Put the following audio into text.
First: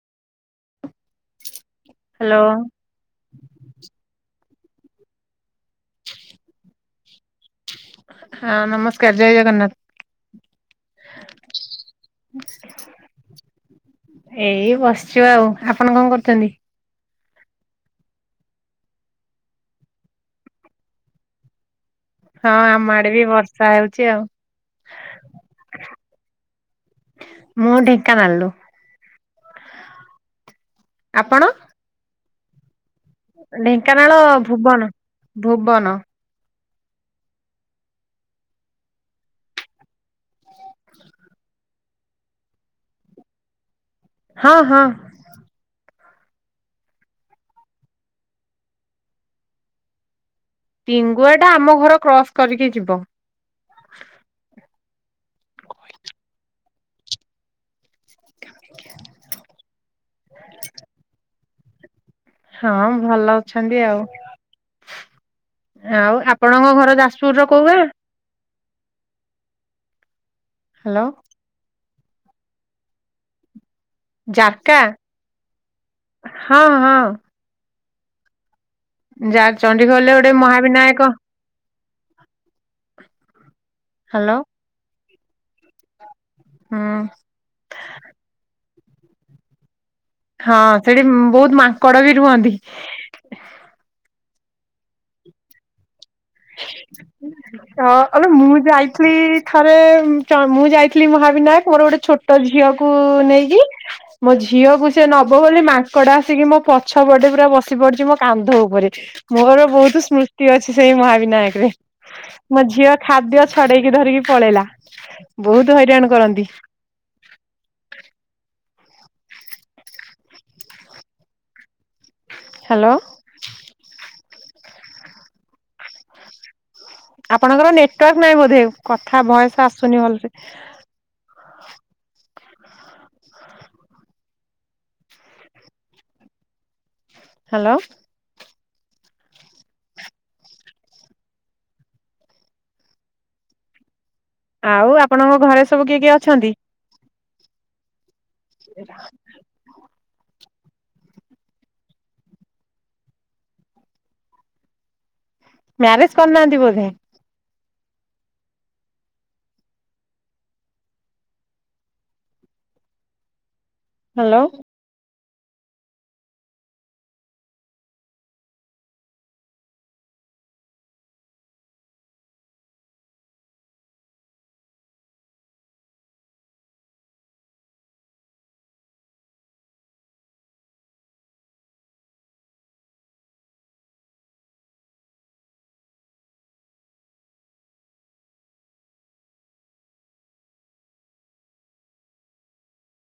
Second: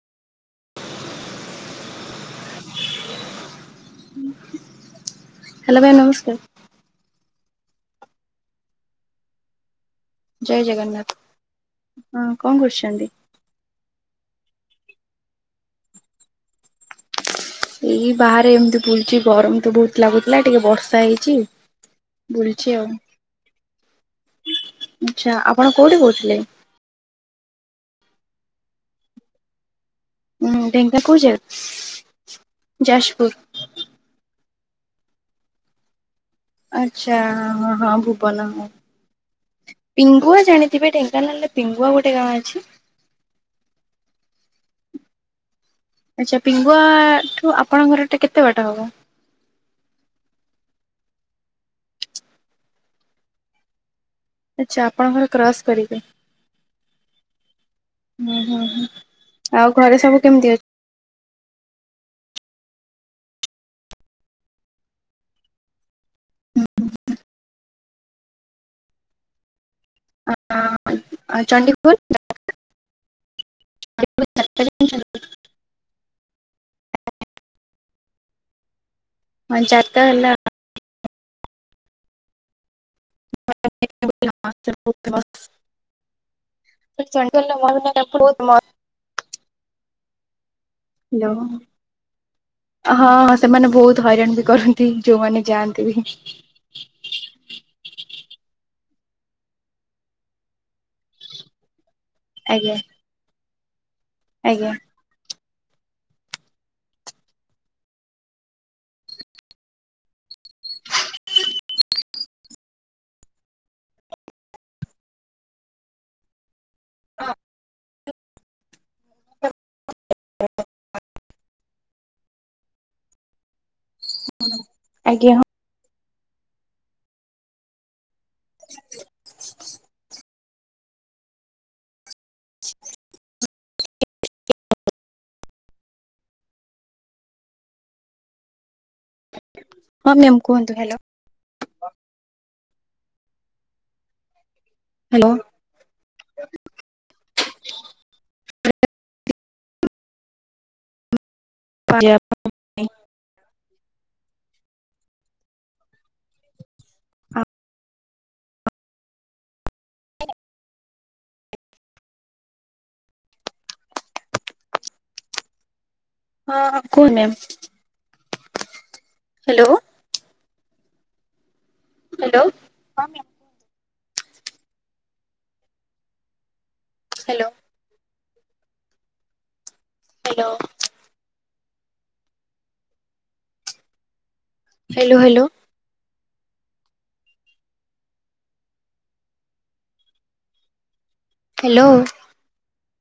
Hello? Hello ଭାଇ ନମସ୍କାର। ହ ହଁ ନମସ୍କାର ଜୟ ଜଗନ୍ନାଥ। ଜୟ ଜଗନ୍ନାଥ ହଁ ଉଁ-କଣ କରୁଛନ୍ତି? ଏଇ ବସଚୁ ଆଉ ଆପଣ କଣ କରୁଚନ୍ତି? ଏଇ ବାହାରେ ଏମିତି ବୁଲୁଚି ଗରମ ତ ବୋହୁତ ଲାଗୁଥୁଲା ଟିକେ ବର୍ଷା ହେଇଚି। ହଁ ଆମ ଆଡେ ବି ବର୍ଷା ହେଉଚି ଆଉ। ଆଛା ଆପଣ କୋଉଠି କହୁଥିଲେ? ମୁଁ ଢେଙ୍କାନାଳରୁ। ଉଁ ଢେଙ୍କା କୋଉ ଆପଣ? ଜାଗା? ଯାଜପୁର। ଢେଙ୍କାନାଳ ଭୁବନ ଭୁବନ। ଆଚ୍ଛା ହଁ ହଁ ଭୁବନ ଅଁ ପିଙ୍ଗୁଆ ଜାଣିଥିବେ ଢେଙ୍କାନାଳରେ ପିଙ୍ଗୁଆ ଗୋଟେ ଗାଁ ଅଛି? ହଁ ହଁ। ଆଚ୍ଛା ପିଙ୍ଗୁଆଠୁ ଆପଣଙ୍କ ଘରଟା କେତେ ବାଟ ହବ? ପିଙ୍ଗୁଆଟା ଆମ ଘର କ୍ରସ୍ କରିକି ଯିବ। ଆଛା ଆପଣଙ୍କ ଘର କ୍ରସ୍ କରିବେ। ହୁଁ ହୁଁ ହୁଁ ଆଉ ଘରେ ସବୁ କେମତି ଅଛ ହଁ ଭଲ ଅଛନ୍ତି ଆଉ। ଆଉ ଆପଣଙ୍କ ଘର ଯାଜପୁରର କୋଉ ଗାଁ? ଅଁ ହ୍ୟାଲୋ ଆ-ଚଣ୍ଡିଖୋଲ ଚଣ୍ଡି ଜାରକା ହଁ ହଁ। ଯା ଚଣ୍ଡୀଖୋଲ ଜାରକା ରେ ଗୋଟେ ମହାବିନାୟକ। [unintelligible] ହ୍ୟାଲୋ ସେଇ ଚଣ୍ଡୀଖୋଲ ରେ ମହାବିନାୟକ ହୁଁ ମନ୍ଦିର ବହୁତ ମାଙ୍କଡ଼। ହଁ ସେଠି ବହୁତ ମାଙ୍କଡ ବି ରୁହନ୍ତି। ହାଲୋ ହଁ ସେମାନେ ବହୁତ ହଇରାଣ ବି। କରନ୍ତି ଯୋଉମାନେ ଯାଆନ୍ତି ବି। ଅ ଆବେ ମୁଁ ଯାଇଥିଲି ଥରେ ଚ ମୁଁ ଯାଇି ଥିଲି ମହାବିନାୟକ ମୋର ଗୋଟେ ଛୋଟ ଆଜ୍ଞା ଝିଅକୁୁ ନେଇକି ମୋ ଆଜ୍ଞା ଝିଅକୁ ସେ ନ ନବ ବୋଲି ମାଙ୍କଡ ଆସିକି ମୋ ପଛ ପଟେ ପୁରା ବସି ପଡିଚି ମୋ କାନ୍ଧ ଉପରେ ମୋର ବହୁତ ସ୍ମୃ- ତି ଅଛି ସେଇ ମହାବିନାୟକ ରେ ମୋ ଝିଅ ଖାଦ୍ୟ ଛଡେଇକି ଧରିକି ପଳେଇଲା। ବହୁତ ହଇରାଣ କରନ୍ତି। [unintelligible] ହାଲୋ। ଆଜ୍ଞା ହଁ। ଆପଣଙ୍କର ନେଟୱାର୍କ ନାହିଁ ବୋଧେ କଥା ଭଏସ୍ ଆସୁନି ଭଲସେ। ହାଲୋ। ହଁ ମ୍ୟାମ୍ କୁହନ୍ତୁ ହ୍ୟାଲୋ। ଆଉ ହ୍ୟାଲୋ ଆପଣଙ୍କ ଘରେ ସବୁ କିଏ କିଏ ଅଛନ୍ତି? [inaudible] [unintelligible] [unintelligible] ମ୍ୟାରେଜ୍ କରିନାହାନ୍ତି ବୋଧେ? ହଁ ହାଲୋ। ହଁ କୁହ ମ୍ୟାମ ହାଲୋ। ହାଲୋ ହଁ ମ୍ୟାମ୍ କୁହନ୍ତୁ। Hello. Hello. Hello hello. Hello.